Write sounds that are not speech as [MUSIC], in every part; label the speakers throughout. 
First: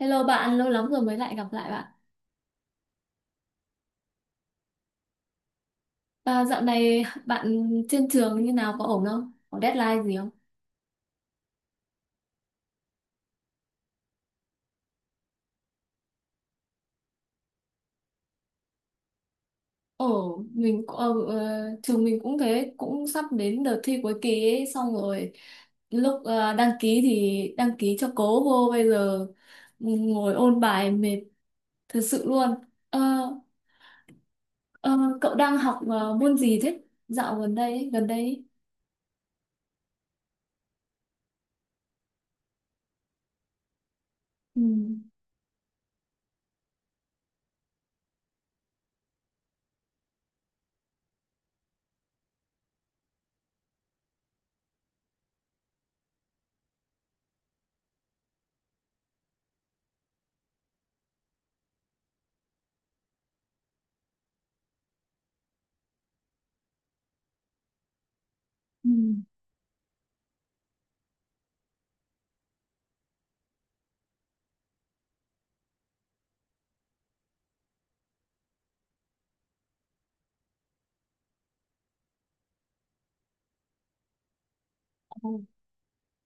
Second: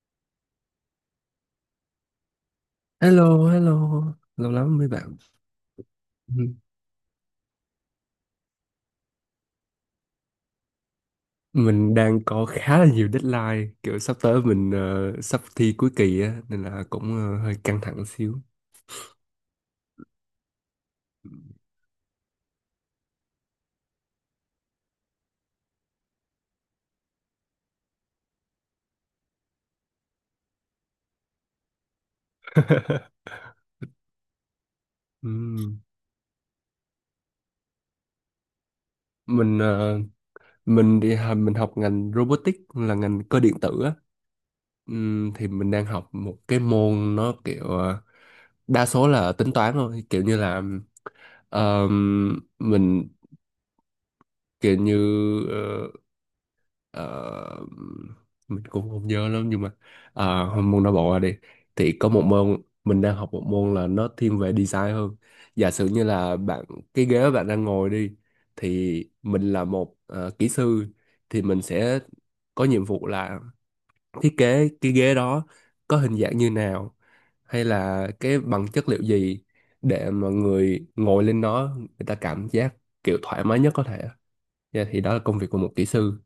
Speaker 1: Hello bạn, lâu lắm rồi mới lại gặp lại bạn.
Speaker 2: Hello, hello. Lâu lắm mới bạn.
Speaker 1: À,
Speaker 2: Ừ.
Speaker 1: dạo này bạn trên trường như nào có ổn không? Có deadline gì không?
Speaker 2: Mình đang có khá là nhiều deadline, kiểu sắp tới mình sắp thi cuối kỳ á nên là cũng hơi căng thẳng xíu.
Speaker 1: Ổn, mình cũng- ờ, ờ, trường mình cũng thế, cũng sắp đến đợt thi cuối kỳ ấy, xong rồi lúc đăng ký thì đăng ký cho cố vô bây giờ ngồi ôn bài mệt thật sự luôn. Ờ,
Speaker 2: [LAUGHS]
Speaker 1: ờ, Cậu đang học
Speaker 2: Ừm.
Speaker 1: môn gì thế? Dạo gần đây ấy, gần đây, ấy.
Speaker 2: Mình ờ, mình đi học- mình học ngành robotics là ngành cơ điện tử á.
Speaker 1: Ừ.
Speaker 2: Thì mình đang học một cái môn nó kiểu đa số là tính toán thôi, kiểu như là mình kiểu như ờ, Ờ, mình cũng không nhớ lắm, nhưng mà môn não bộ ra đi thì có một môn mình đang học, một môn là nó thiên về design hơn. Giả sử như là bạn, cái ghế bạn đang ngồi đi, thì mình là một kỹ sư, thì mình sẽ có nhiệm vụ là thiết kế cái ghế đó, có hình dạng như nào hay là cái bằng chất liệu gì, để mà người ngồi lên nó người ta cảm giác kiểu thoải mái nhất có thể. Dạ, thì đó là
Speaker 1: Ừ.
Speaker 2: công việc của một kỹ sư.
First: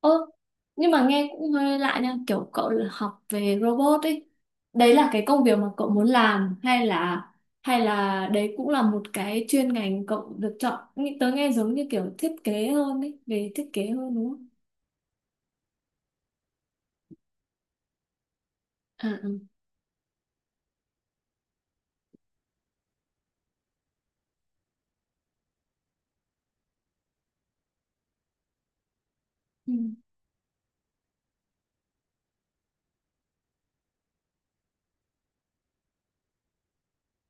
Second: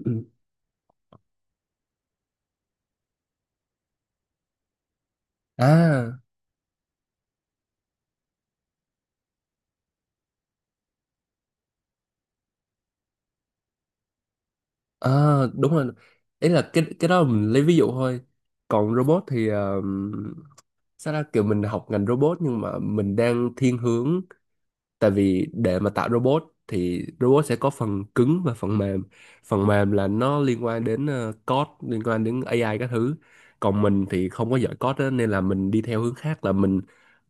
Speaker 1: Ơ, nhưng mà nghe cũng hơi lạ nha, kiểu cậu là học về robot ấy. Đấy là cái công việc mà cậu muốn
Speaker 2: à
Speaker 1: làm hay là đấy cũng là một cái chuyên ngành cậu được chọn. Tớ nghe giống như kiểu thiết kế hơn ấy, về thiết kế hơn đúng không?
Speaker 2: À, đúng rồi. Ý là cái đó mình lấy ví dụ thôi. Còn
Speaker 1: À,
Speaker 2: robot thì sao ra kiểu mình học ngành robot nhưng mà mình đang thiên hướng, tại vì để mà tạo robot thì robot sẽ có phần cứng và phần mềm. Phần
Speaker 1: ừ.
Speaker 2: mềm là nó liên quan đến code, liên quan đến AI các thứ. Còn mình thì không có giỏi code á, nên là mình đi theo hướng khác, là mình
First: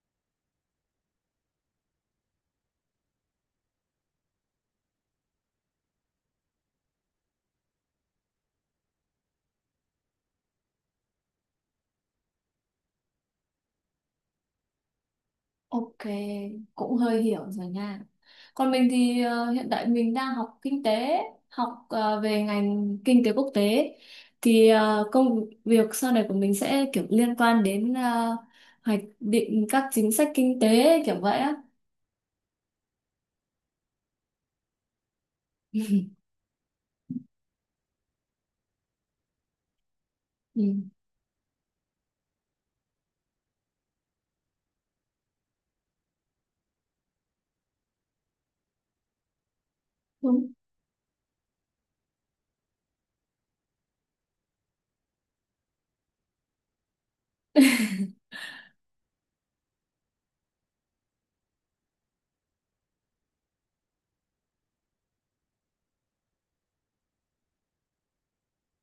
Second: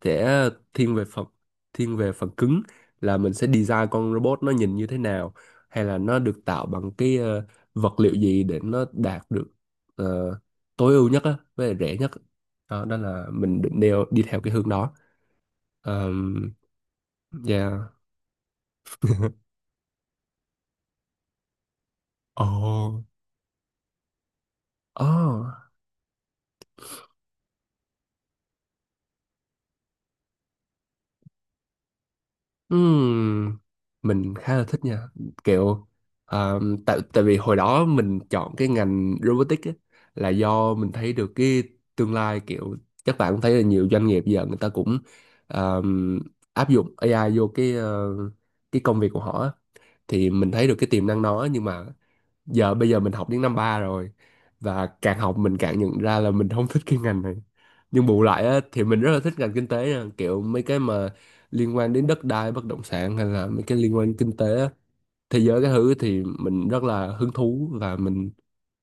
Speaker 2: sẽ thiên về phần thiên về phần cứng, là mình sẽ design con robot nó nhìn như thế nào, hay là nó được tạo bằng cái vật liệu gì để nó đạt được ờ, tối ưu nhất á, với lại rẻ nhất. Đó, đó là mình định đeo đi theo cái hướng đó.
Speaker 1: Ok,
Speaker 2: um,
Speaker 1: cũng hơi hiểu rồi
Speaker 2: yeah
Speaker 1: nha. Còn mình thì hiện tại mình đang học kinh tế, học về ngành
Speaker 2: Ồ.
Speaker 1: kinh tế quốc tế. Thì công
Speaker 2: Oh.
Speaker 1: việc sau này của mình sẽ kiểu liên quan đến hoạch định các chính sách kinh tế kiểu vậy á.
Speaker 2: Ừm, mình khá là thích nha, kiểu
Speaker 1: [LAUGHS]
Speaker 2: à, tại tại vì hồi đó mình chọn cái ngành robotics á, là do mình
Speaker 1: Ừ,
Speaker 2: thấy được cái tương lai, kiểu các bạn cũng thấy là nhiều doanh nghiệp giờ người ta cũng à, áp dụng AI vô cái công việc của họ á. Thì mình
Speaker 1: đúng.
Speaker 2: thấy được cái tiềm năng đó, nhưng mà bây giờ mình học đến năm ba rồi và càng học mình càng nhận ra là mình không thích cái ngành này. Nhưng bù lại á, thì mình rất là thích ngành kinh tế nha. Kiểu mấy cái mà liên quan đến đất đai bất động sản, hay là mấy cái liên quan đến kinh tế á, thế giới cái thứ, thì mình rất là hứng thú và mình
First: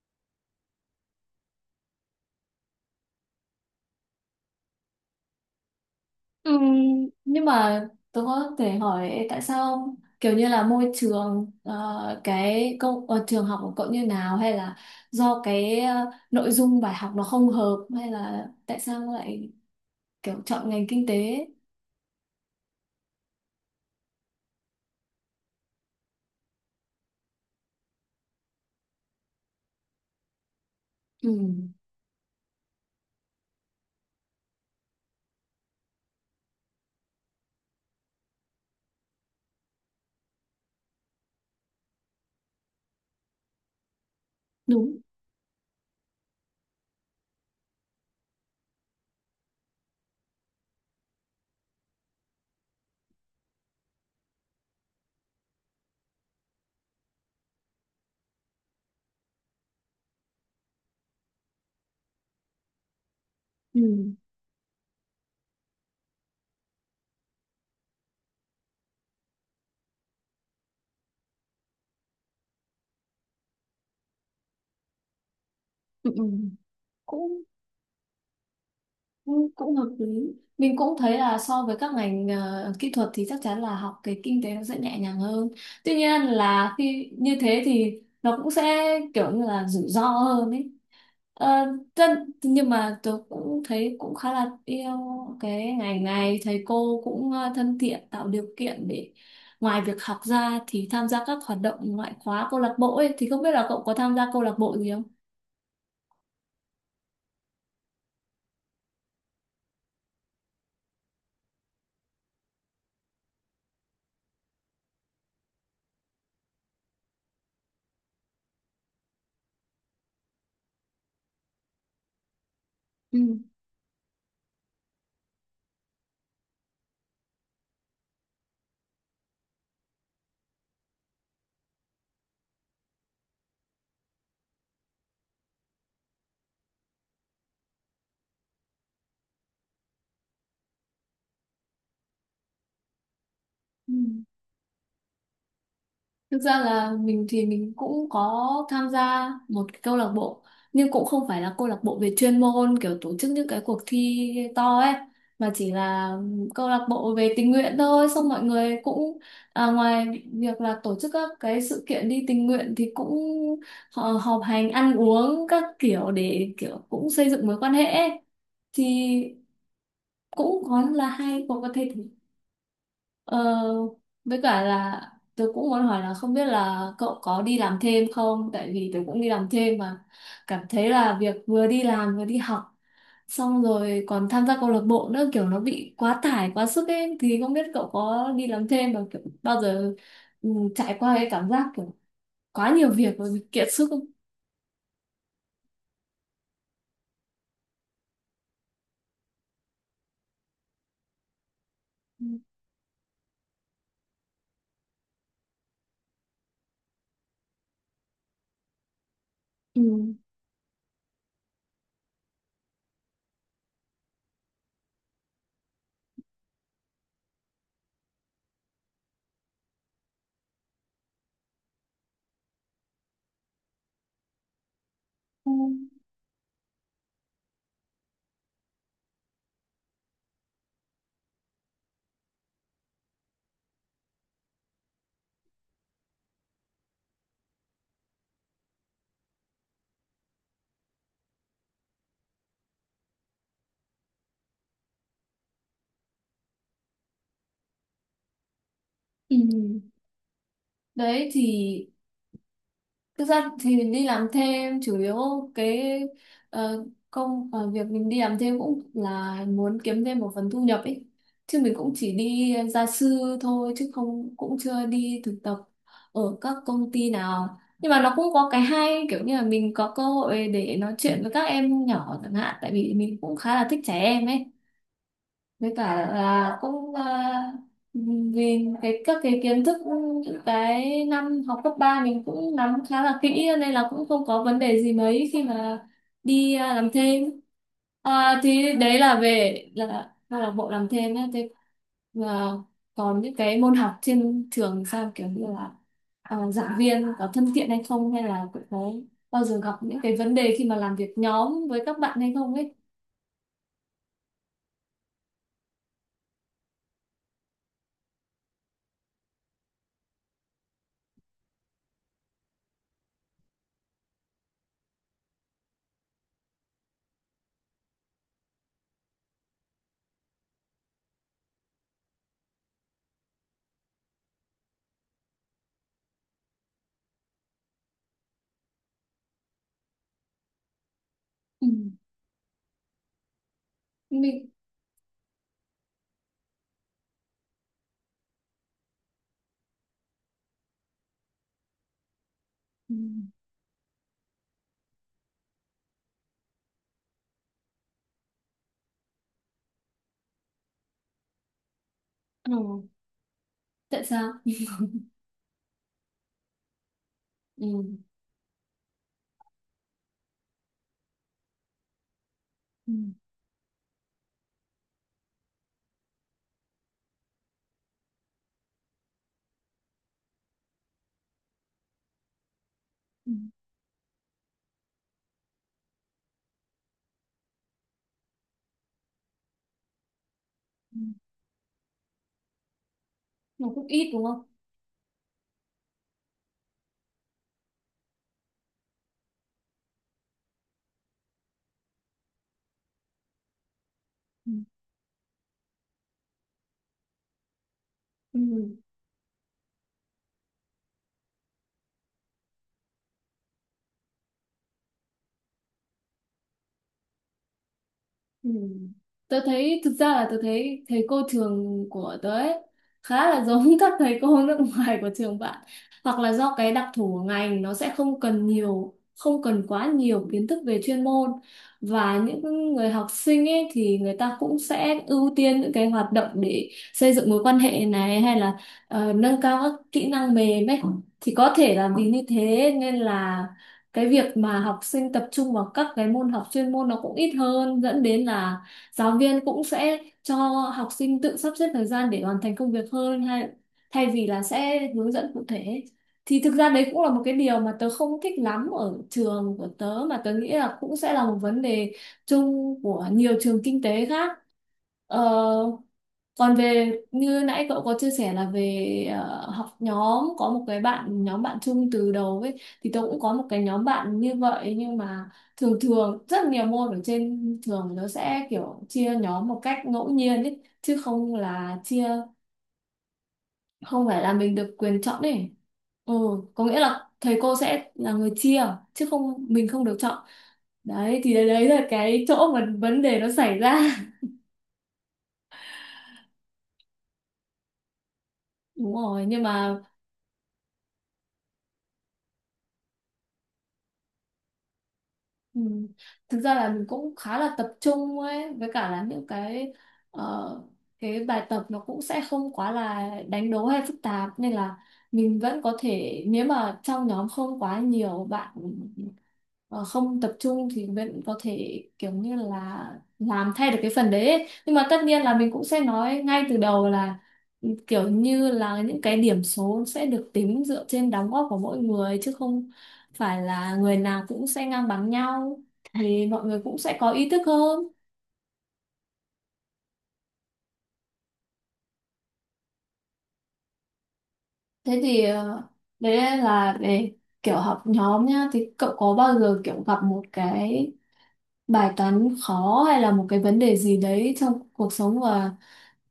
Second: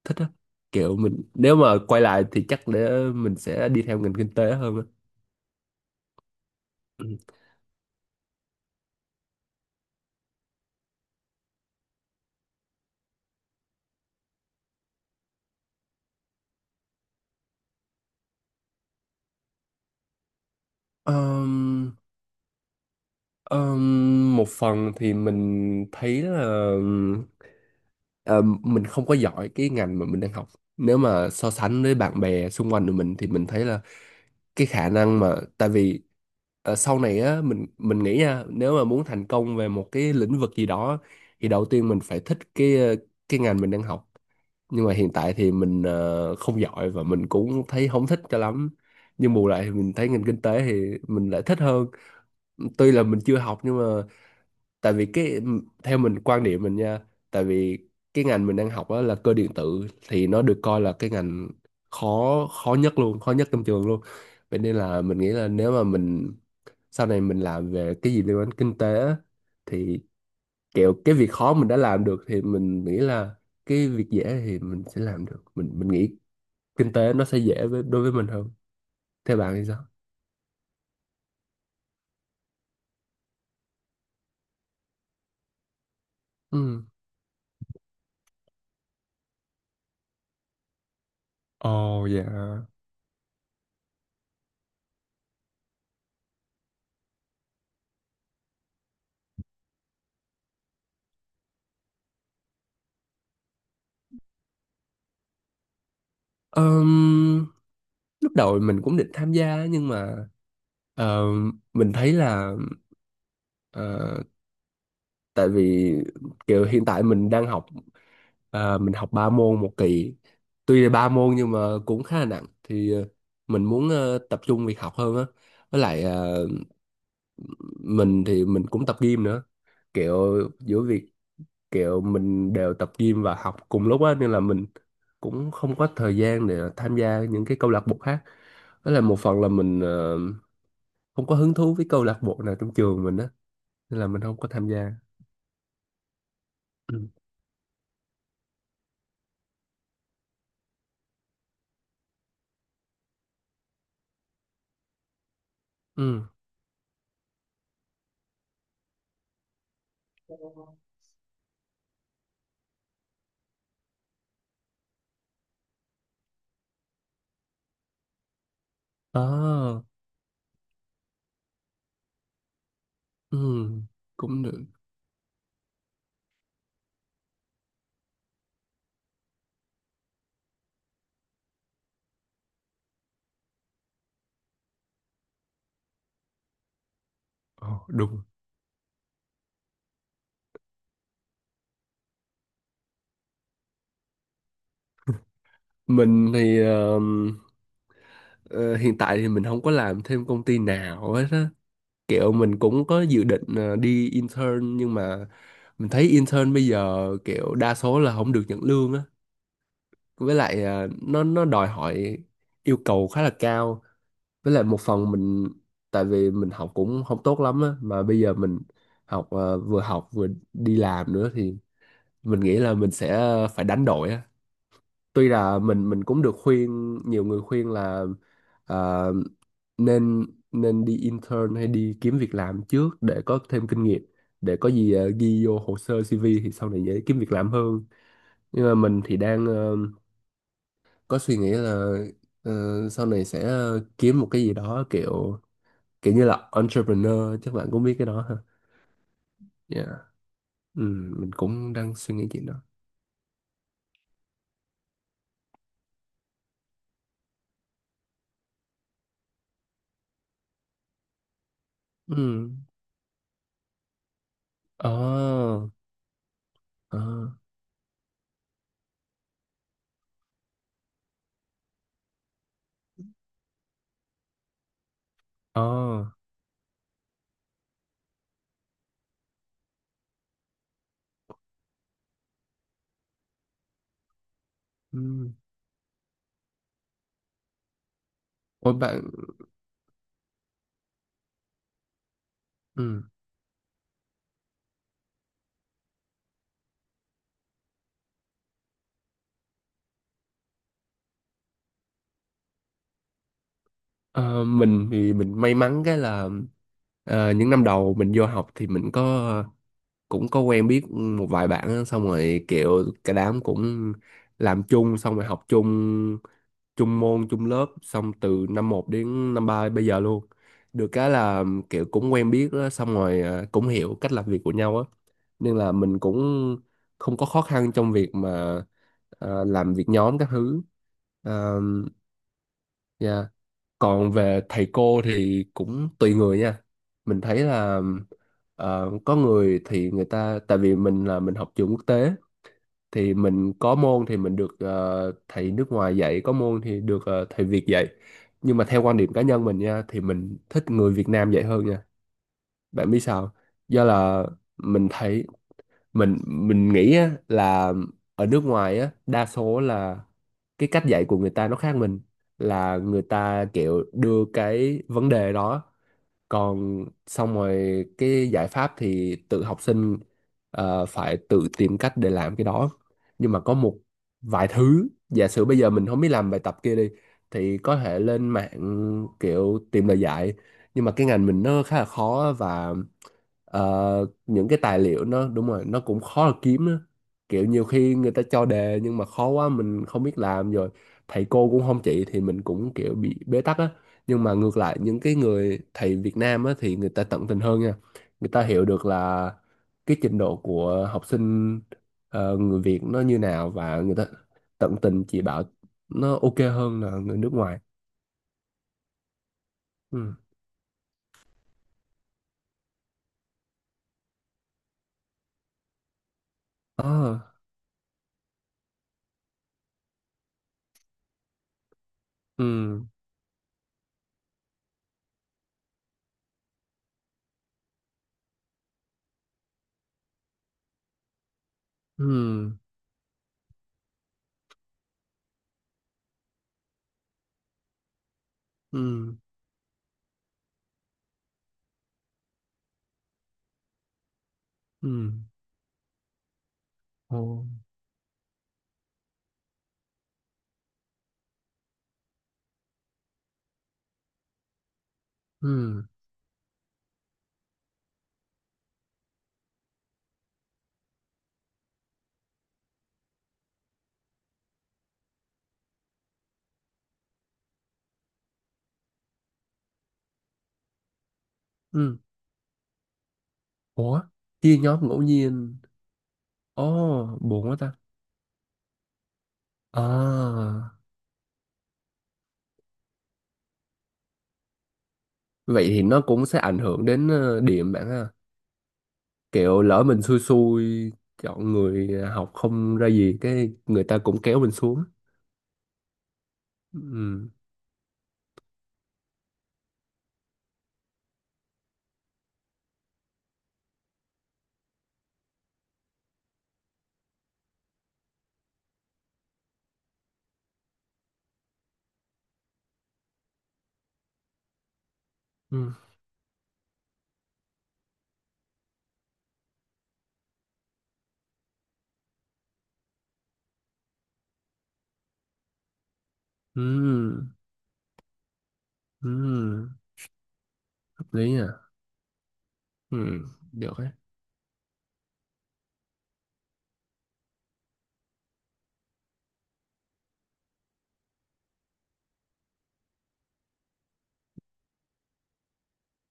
Speaker 2: thích á. Kiểu mình nếu mà quay lại thì chắc để mình sẽ đi theo ngành kinh tế hơn á.
Speaker 1: Ừm,
Speaker 2: Ừ.
Speaker 1: nhưng mà tôi có thể hỏi tại sao kiểu như là môi trường trường học của cậu như nào hay là do cái nội dung bài học nó không hợp hay là tại sao lại kiểu chọn ngành kinh tế?
Speaker 2: Ờm, một phần thì mình thấy là Ờ, mình không có giỏi cái ngành mà mình đang học. Nếu mà
Speaker 1: Ừ,
Speaker 2: so sánh với bạn bè xung quanh của mình thì mình thấy là cái khả năng mà, tại vì sau này á mình nghĩ nha, nếu mà muốn thành công về một cái lĩnh vực gì đó thì đầu tiên mình phải thích cái ngành mình đang học. Nhưng mà
Speaker 1: đúng.
Speaker 2: hiện tại thì mình không giỏi, và mình cũng thấy không thích cho lắm, nhưng bù lại thì mình thấy ngành kinh tế thì mình lại thích hơn, tuy là mình chưa học. Nhưng mà tại vì cái, theo mình quan điểm mình nha, tại vì cái ngành mình đang học đó là cơ điện tử thì nó được coi là cái ngành khó khó nhất luôn, khó nhất trong
Speaker 1: Ừ.
Speaker 2: trường luôn. Vậy nên là mình nghĩ là nếu mà mình sau này mình làm về cái gì liên quan đến kinh tế á, thì kiểu cái việc khó mình đã làm được thì mình nghĩ là cái việc dễ thì mình sẽ làm được, mình
Speaker 1: Ừ.
Speaker 2: nghĩ
Speaker 1: Ừ.
Speaker 2: kinh tế nó sẽ
Speaker 1: Cũng
Speaker 2: dễ đối với mình hơn. Theo
Speaker 1: cũng
Speaker 2: bạn thì
Speaker 1: cũng
Speaker 2: sao?
Speaker 1: hợp lý, mình cũng thấy là so với các ngành kỹ thuật thì chắc chắn là học cái kinh tế nó sẽ nhẹ nhàng hơn, tuy nhiên là
Speaker 2: Ừ.
Speaker 1: khi như thế thì nó cũng sẽ kiểu như là rủi ro hơn ấy. Ờ,
Speaker 2: Ồ, dạ.
Speaker 1: nhưng mà tôi cũng thấy cũng khá là yêu cái ngành này, thầy cô cũng thân thiện, tạo điều kiện để ngoài việc học ra thì tham gia các hoạt động ngoại khóa câu lạc bộ ấy, thì không biết là cậu có tham gia câu lạc bộ gì không?
Speaker 2: Ờm, lúc đầu mình cũng định tham gia, nhưng mà ờ, mình thấy là ờ, tại vì kiểu hiện tại mình đang học, mình học ba môn một kỳ. Tuy là ba môn nhưng mà cũng khá là nặng, thì
Speaker 1: Ừ.
Speaker 2: mình muốn tập trung việc học hơn á. Với lại mình thì mình cũng tập gym nữa, kiểu giữa việc, kiểu mình đều tập gym và học cùng lúc á nên là mình cũng không có thời gian để tham gia những cái câu lạc bộ khác. Đó là một phần là mình không có hứng thú với câu lạc bộ nào trong trường mình á,
Speaker 1: Ừ.
Speaker 2: nên là mình không có tham gia.
Speaker 1: Thực ra là
Speaker 2: Ừ,
Speaker 1: mình thì mình cũng có tham gia một cái câu lạc bộ, nhưng cũng không phải là câu lạc bộ về chuyên môn kiểu tổ chức những cái cuộc thi to ấy, mà chỉ là
Speaker 2: ừ,
Speaker 1: câu lạc bộ về tình nguyện thôi, xong mọi người cũng ngoài việc là tổ chức các cái sự kiện đi tình nguyện thì cũng họ họp hành ăn uống các kiểu để kiểu cũng xây dựng mối quan hệ ấy. Thì
Speaker 2: à,
Speaker 1: cũng có là hay có thể. Ờ,
Speaker 2: ừ,
Speaker 1: với
Speaker 2: cũng được.
Speaker 1: cả là tôi cũng muốn hỏi là không biết là cậu có đi làm thêm không? Tại vì tôi cũng đi làm thêm mà cảm thấy là việc vừa đi làm vừa đi học xong rồi còn tham gia câu lạc bộ nữa kiểu nó bị quá tải, quá sức ấy, thì không biết
Speaker 2: Ồ,
Speaker 1: cậu
Speaker 2: đúng.
Speaker 1: có đi làm thêm và kiểu bao giờ ừ, trải qua cái cảm giác kiểu quá nhiều việc và bị kiệt sức không?
Speaker 2: Mình thì ờ, hiện tại thì mình không có làm thêm công ty nào hết á. Kiểu mình cũng có dự định đi intern, nhưng mà mình thấy intern bây giờ kiểu đa số là không được nhận lương á,
Speaker 1: Ừ.
Speaker 2: với lại nó đòi hỏi yêu cầu khá là cao. Với lại một phần mình, tại vì mình học cũng không tốt lắm á, mà bây giờ học à, vừa học vừa đi làm nữa, thì mình nghĩ là mình sẽ phải đánh đổi á. Tuy
Speaker 1: Ừ.
Speaker 2: là mình cũng được khuyên, nhiều người khuyên là à, nên nên đi intern hay đi kiếm việc làm trước để có thêm kinh nghiệm, để có gì ghi vô hồ sơ CV thì sau này dễ kiếm việc làm hơn. Nhưng mà mình thì đang có suy nghĩ là ờ, sau này sẽ kiếm một cái gì đó, kiểu kiểu như là entrepreneur, chắc bạn cũng biết cái đó ha.
Speaker 1: Ừ.
Speaker 2: Yeah. Ừ,
Speaker 1: Đấy
Speaker 2: mình
Speaker 1: thì.
Speaker 2: cũng đang suy nghĩ chuyện đó.
Speaker 1: Thực ra thì mình đi làm thêm chủ yếu cái ờ, việc mình đi làm thêm cũng là muốn kiếm thêm một phần thu nhập ấy. Chứ mình cũng chỉ
Speaker 2: Ừ.
Speaker 1: đi gia sư thôi chứ không, cũng chưa đi thực tập
Speaker 2: Ờ.
Speaker 1: ở các công
Speaker 2: Ờ.
Speaker 1: ty nào. Nhưng mà nó cũng có cái hay kiểu như là mình có cơ hội để nói chuyện với các em nhỏ chẳng hạn, tại vì mình cũng khá là thích trẻ em ấy,
Speaker 2: Ờ.
Speaker 1: với cả là cũng vì cái các cái kiến thức những cái năm học cấp 3 mình cũng nắm khá là kỹ nên là cũng không có vấn đề gì mấy
Speaker 2: Ừ.
Speaker 1: khi mà đi làm thêm. Thì
Speaker 2: Ôi
Speaker 1: đấy
Speaker 2: bạn.
Speaker 1: là về là câu lạc bộ làm thêm nhé, thế và
Speaker 2: Ừ.
Speaker 1: còn những cái môn học trên trường sao kiểu như là giảng viên có thân thiện hay không, hay là cũng có bao giờ gặp những cái vấn đề khi mà làm việc nhóm với các bạn hay không ấy?
Speaker 2: Ờ, mình thì mình may mắn cái là những năm đầu mình vô học thì mình cũng có quen biết một vài bạn á, xong rồi kiểu cả đám cũng làm chung, xong rồi học chung, chung môn chung lớp, xong từ năm một đến năm 3 bây giờ luôn. Được cái là kiểu cũng quen biết á, xong rồi cũng hiểu cách làm việc của nhau á, nên là mình cũng không có khó khăn trong việc mà làm việc nhóm các thứ. Ờ,
Speaker 1: Ừ.
Speaker 2: dạ. Còn về
Speaker 1: Mình.
Speaker 2: thầy cô thì cũng tùy người nha, mình thấy là có người thì người ta, tại vì mình học trường quốc tế, thì
Speaker 1: Mình.
Speaker 2: mình có môn thì mình được thầy nước ngoài dạy, có môn thì được thầy Việt dạy. Nhưng mà theo quan điểm cá nhân mình nha, thì mình thích người Việt Nam dạy hơn nha.
Speaker 1: Ừ.
Speaker 2: Bạn biết sao? Do
Speaker 1: Tại
Speaker 2: là
Speaker 1: sao?
Speaker 2: mình
Speaker 1: [LAUGHS]
Speaker 2: thấy, mình nghĩ á, là
Speaker 1: Ừ.
Speaker 2: ở nước ngoài á, đa số là cái cách dạy của người ta nó khác mình. Là
Speaker 1: Ừ.
Speaker 2: người ta kiểu đưa cái vấn đề đó, còn xong rồi cái giải pháp thì tự học sinh phải tự tìm cách để làm cái đó.
Speaker 1: Ừ.
Speaker 2: Nhưng mà có một vài thứ, giả sử bây giờ mình không biết làm bài tập kia đi, thì có thể lên mạng kiểu tìm lời giải. Nhưng mà
Speaker 1: Ừ.
Speaker 2: cái ngành mình nó khá là khó, và
Speaker 1: Nó cũng ít đúng không?
Speaker 2: những cái tài liệu nó, đúng rồi, nó cũng khó là kiếm á. Kiểu nhiều khi người ta cho đề nhưng mà khó quá mình không biết làm, rồi thầy cô cũng không chỉ thì mình cũng kiểu bị bế tắc á. Nhưng mà
Speaker 1: Ừ.
Speaker 2: ngược lại, những cái người thầy Việt Nam á, thì người ta tận tình hơn nha. Người
Speaker 1: Ừ.
Speaker 2: ta hiểu được là cái trình độ của học sinh người Việt nó như nào, và người ta tận tình chỉ bảo, nó ok hơn là người nước ngoài.
Speaker 1: Ừ. Tớ thấy, thực ra
Speaker 2: Ừ.
Speaker 1: là tớ thấy thầy cô trường của tớ ấy khá là giống [LAUGHS] các thầy cô nước ngoài của trường bạn, hoặc là do cái đặc thù
Speaker 2: Ờ.
Speaker 1: của ngành nó sẽ không cần nhiều, không cần quá nhiều kiến thức về chuyên môn, và những
Speaker 2: Ừ.
Speaker 1: người học sinh ấy thì người ta cũng sẽ ưu tiên những cái hoạt động để xây dựng mối quan hệ này, hay là nâng cao các kỹ năng mềm ấy, thì có thể là vì như
Speaker 2: Ừ.
Speaker 1: thế nên là cái việc mà học sinh tập trung vào các cái môn học chuyên môn nó cũng ít hơn, dẫn đến là
Speaker 2: Ừ.
Speaker 1: giáo viên cũng sẽ cho học sinh tự sắp xếp thời gian để hoàn thành công việc hơn, hay thay vì là sẽ hướng
Speaker 2: Ừ.
Speaker 1: dẫn cụ thể, thì thực ra đấy cũng là
Speaker 2: Ồ.
Speaker 1: một cái điều mà tớ không thích lắm ở trường của tớ mà tớ nghĩ là cũng sẽ là một vấn đề chung của nhiều trường kinh tế khác. Ờ,
Speaker 2: Ừ.
Speaker 1: Còn về như nãy cậu có chia sẻ là về học nhóm, có một cái bạn, nhóm bạn chung từ đầu ấy, thì tôi cũng có một cái nhóm bạn như vậy, nhưng mà thường thường rất nhiều môn ở trên trường nó sẽ kiểu chia nhóm một cách ngẫu nhiên ấy, chứ không là
Speaker 2: Ừ.
Speaker 1: chia,
Speaker 2: Ủa,
Speaker 1: không phải là mình
Speaker 2: chia
Speaker 1: được
Speaker 2: nhóm
Speaker 1: quyền
Speaker 2: ngẫu
Speaker 1: chọn ấy.
Speaker 2: nhiên?
Speaker 1: Ừ, có nghĩa là
Speaker 2: Ồ,
Speaker 1: thầy
Speaker 2: buồn
Speaker 1: cô
Speaker 2: quá ta.
Speaker 1: sẽ là người chia chứ không, mình không được chọn.
Speaker 2: À,
Speaker 1: Đấy thì đấy đấy là cái chỗ mà vấn đề nó xảy ra.
Speaker 2: vậy thì nó cũng sẽ ảnh hưởng đến điểm bạn ha.
Speaker 1: [LAUGHS] Đúng rồi, nhưng
Speaker 2: Kiểu
Speaker 1: mà.
Speaker 2: lỡ mình xui xui chọn người học không ra gì cái người ta cũng kéo mình xuống.
Speaker 1: Ừ. Thực ra là mình cũng
Speaker 2: Ừ.
Speaker 1: khá là tập trung ấy, với cả là những cái ờ, cái bài tập nó cũng sẽ không quá là đánh đố hay phức tạp, nên là mình vẫn có thể, nếu mà trong nhóm không quá nhiều bạn ờ, không tập trung thì vẫn có thể kiểu như là làm thay được cái phần đấy ấy. Nhưng mà tất nhiên là mình cũng
Speaker 2: Ừ.
Speaker 1: sẽ nói ngay từ đầu là kiểu như là những cái điểm số sẽ được tính dựa trên đóng góp của mỗi người, chứ không phải là người nào cũng sẽ ngang bằng nhau, thì mọi người cũng sẽ có ý
Speaker 2: Ừ.
Speaker 1: thức hơn.
Speaker 2: Ừ. Hợp lý. À. Ừ. Được đấy.
Speaker 1: Thế thì đấy là về kiểu học nhóm nhá, thì cậu có bao giờ kiểu gặp một cái bài toán khó hay là một cái vấn đề gì đấy trong cuộc sống, và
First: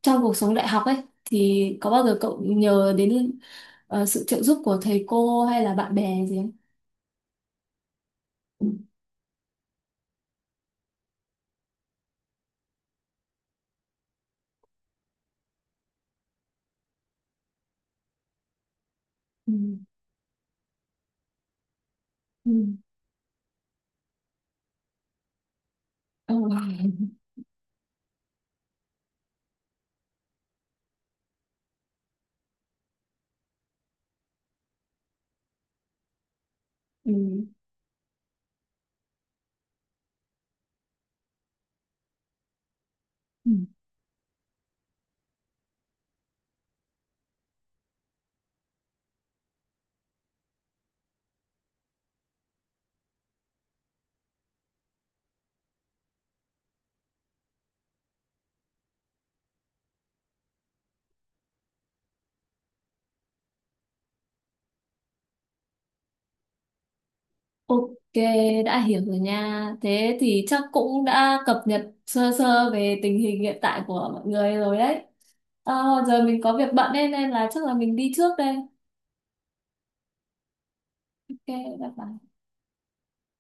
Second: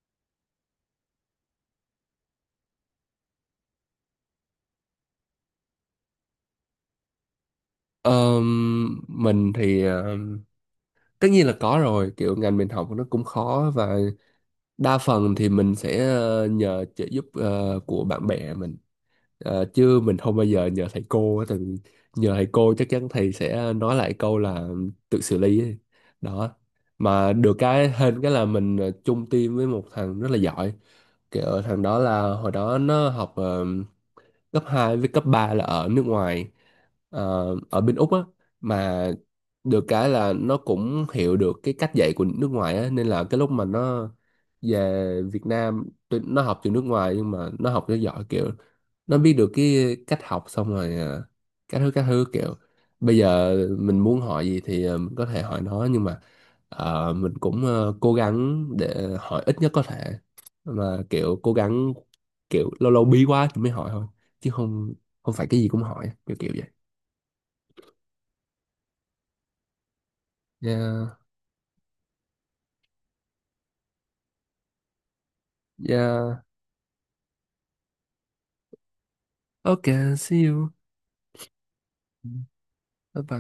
Speaker 1: trong cuộc sống đại học ấy, thì có bao giờ cậu nhờ đến sự trợ giúp của thầy cô hay là bạn bè gì không? Ừ.
Speaker 2: Mình thì tất nhiên là có rồi, kiểu ngành mình học nó cũng khó, và đa phần thì mình sẽ nhờ trợ giúp của bạn bè mình.
Speaker 1: Ừ.
Speaker 2: Chứ mình không bao giờ nhờ thầy cô á, tại vì nhờ thầy cô chắc chắn thầy sẽ nói lại câu là tự xử lý ấy.
Speaker 1: Ừ.
Speaker 2: Đó. Mà được cái hên cái là mình chung team với một thằng rất là giỏi. Kiểu thằng đó là hồi đó nó học cấp 2 với cấp 3 là ở nước ngoài,
Speaker 1: Ừ.
Speaker 2: ở bên Úc á mà. Được cái là nó cũng hiểu được cái cách dạy của nước ngoài á, nên là cái
Speaker 1: Ừ.
Speaker 2: lúc mà nó về Việt Nam, tuy nó học từ nước ngoài nhưng mà nó học cho giỏi, kiểu nó biết được cái cách học, xong rồi các thứ các thứ. Kiểu bây giờ mình muốn hỏi gì thì mình có thể hỏi nó. Nhưng mà mình cũng cố gắng để hỏi ít nhất có thể, mà kiểu cố gắng, kiểu lâu lâu bí quá thì mới hỏi thôi, chứ không không phải cái gì cũng hỏi kiểu kiểu vậy.
Speaker 1: Ok, đã hiểu rồi nha. Thế thì chắc cũng
Speaker 2: Yeah.
Speaker 1: đã cập nhật sơ sơ về tình hình hiện tại của mọi người rồi đấy. Giờ
Speaker 2: Yeah.
Speaker 1: mình có việc bận nên là chắc là mình đi trước đây.
Speaker 2: Okay, see you.
Speaker 1: Ok, bye bye.
Speaker 2: Bye bye.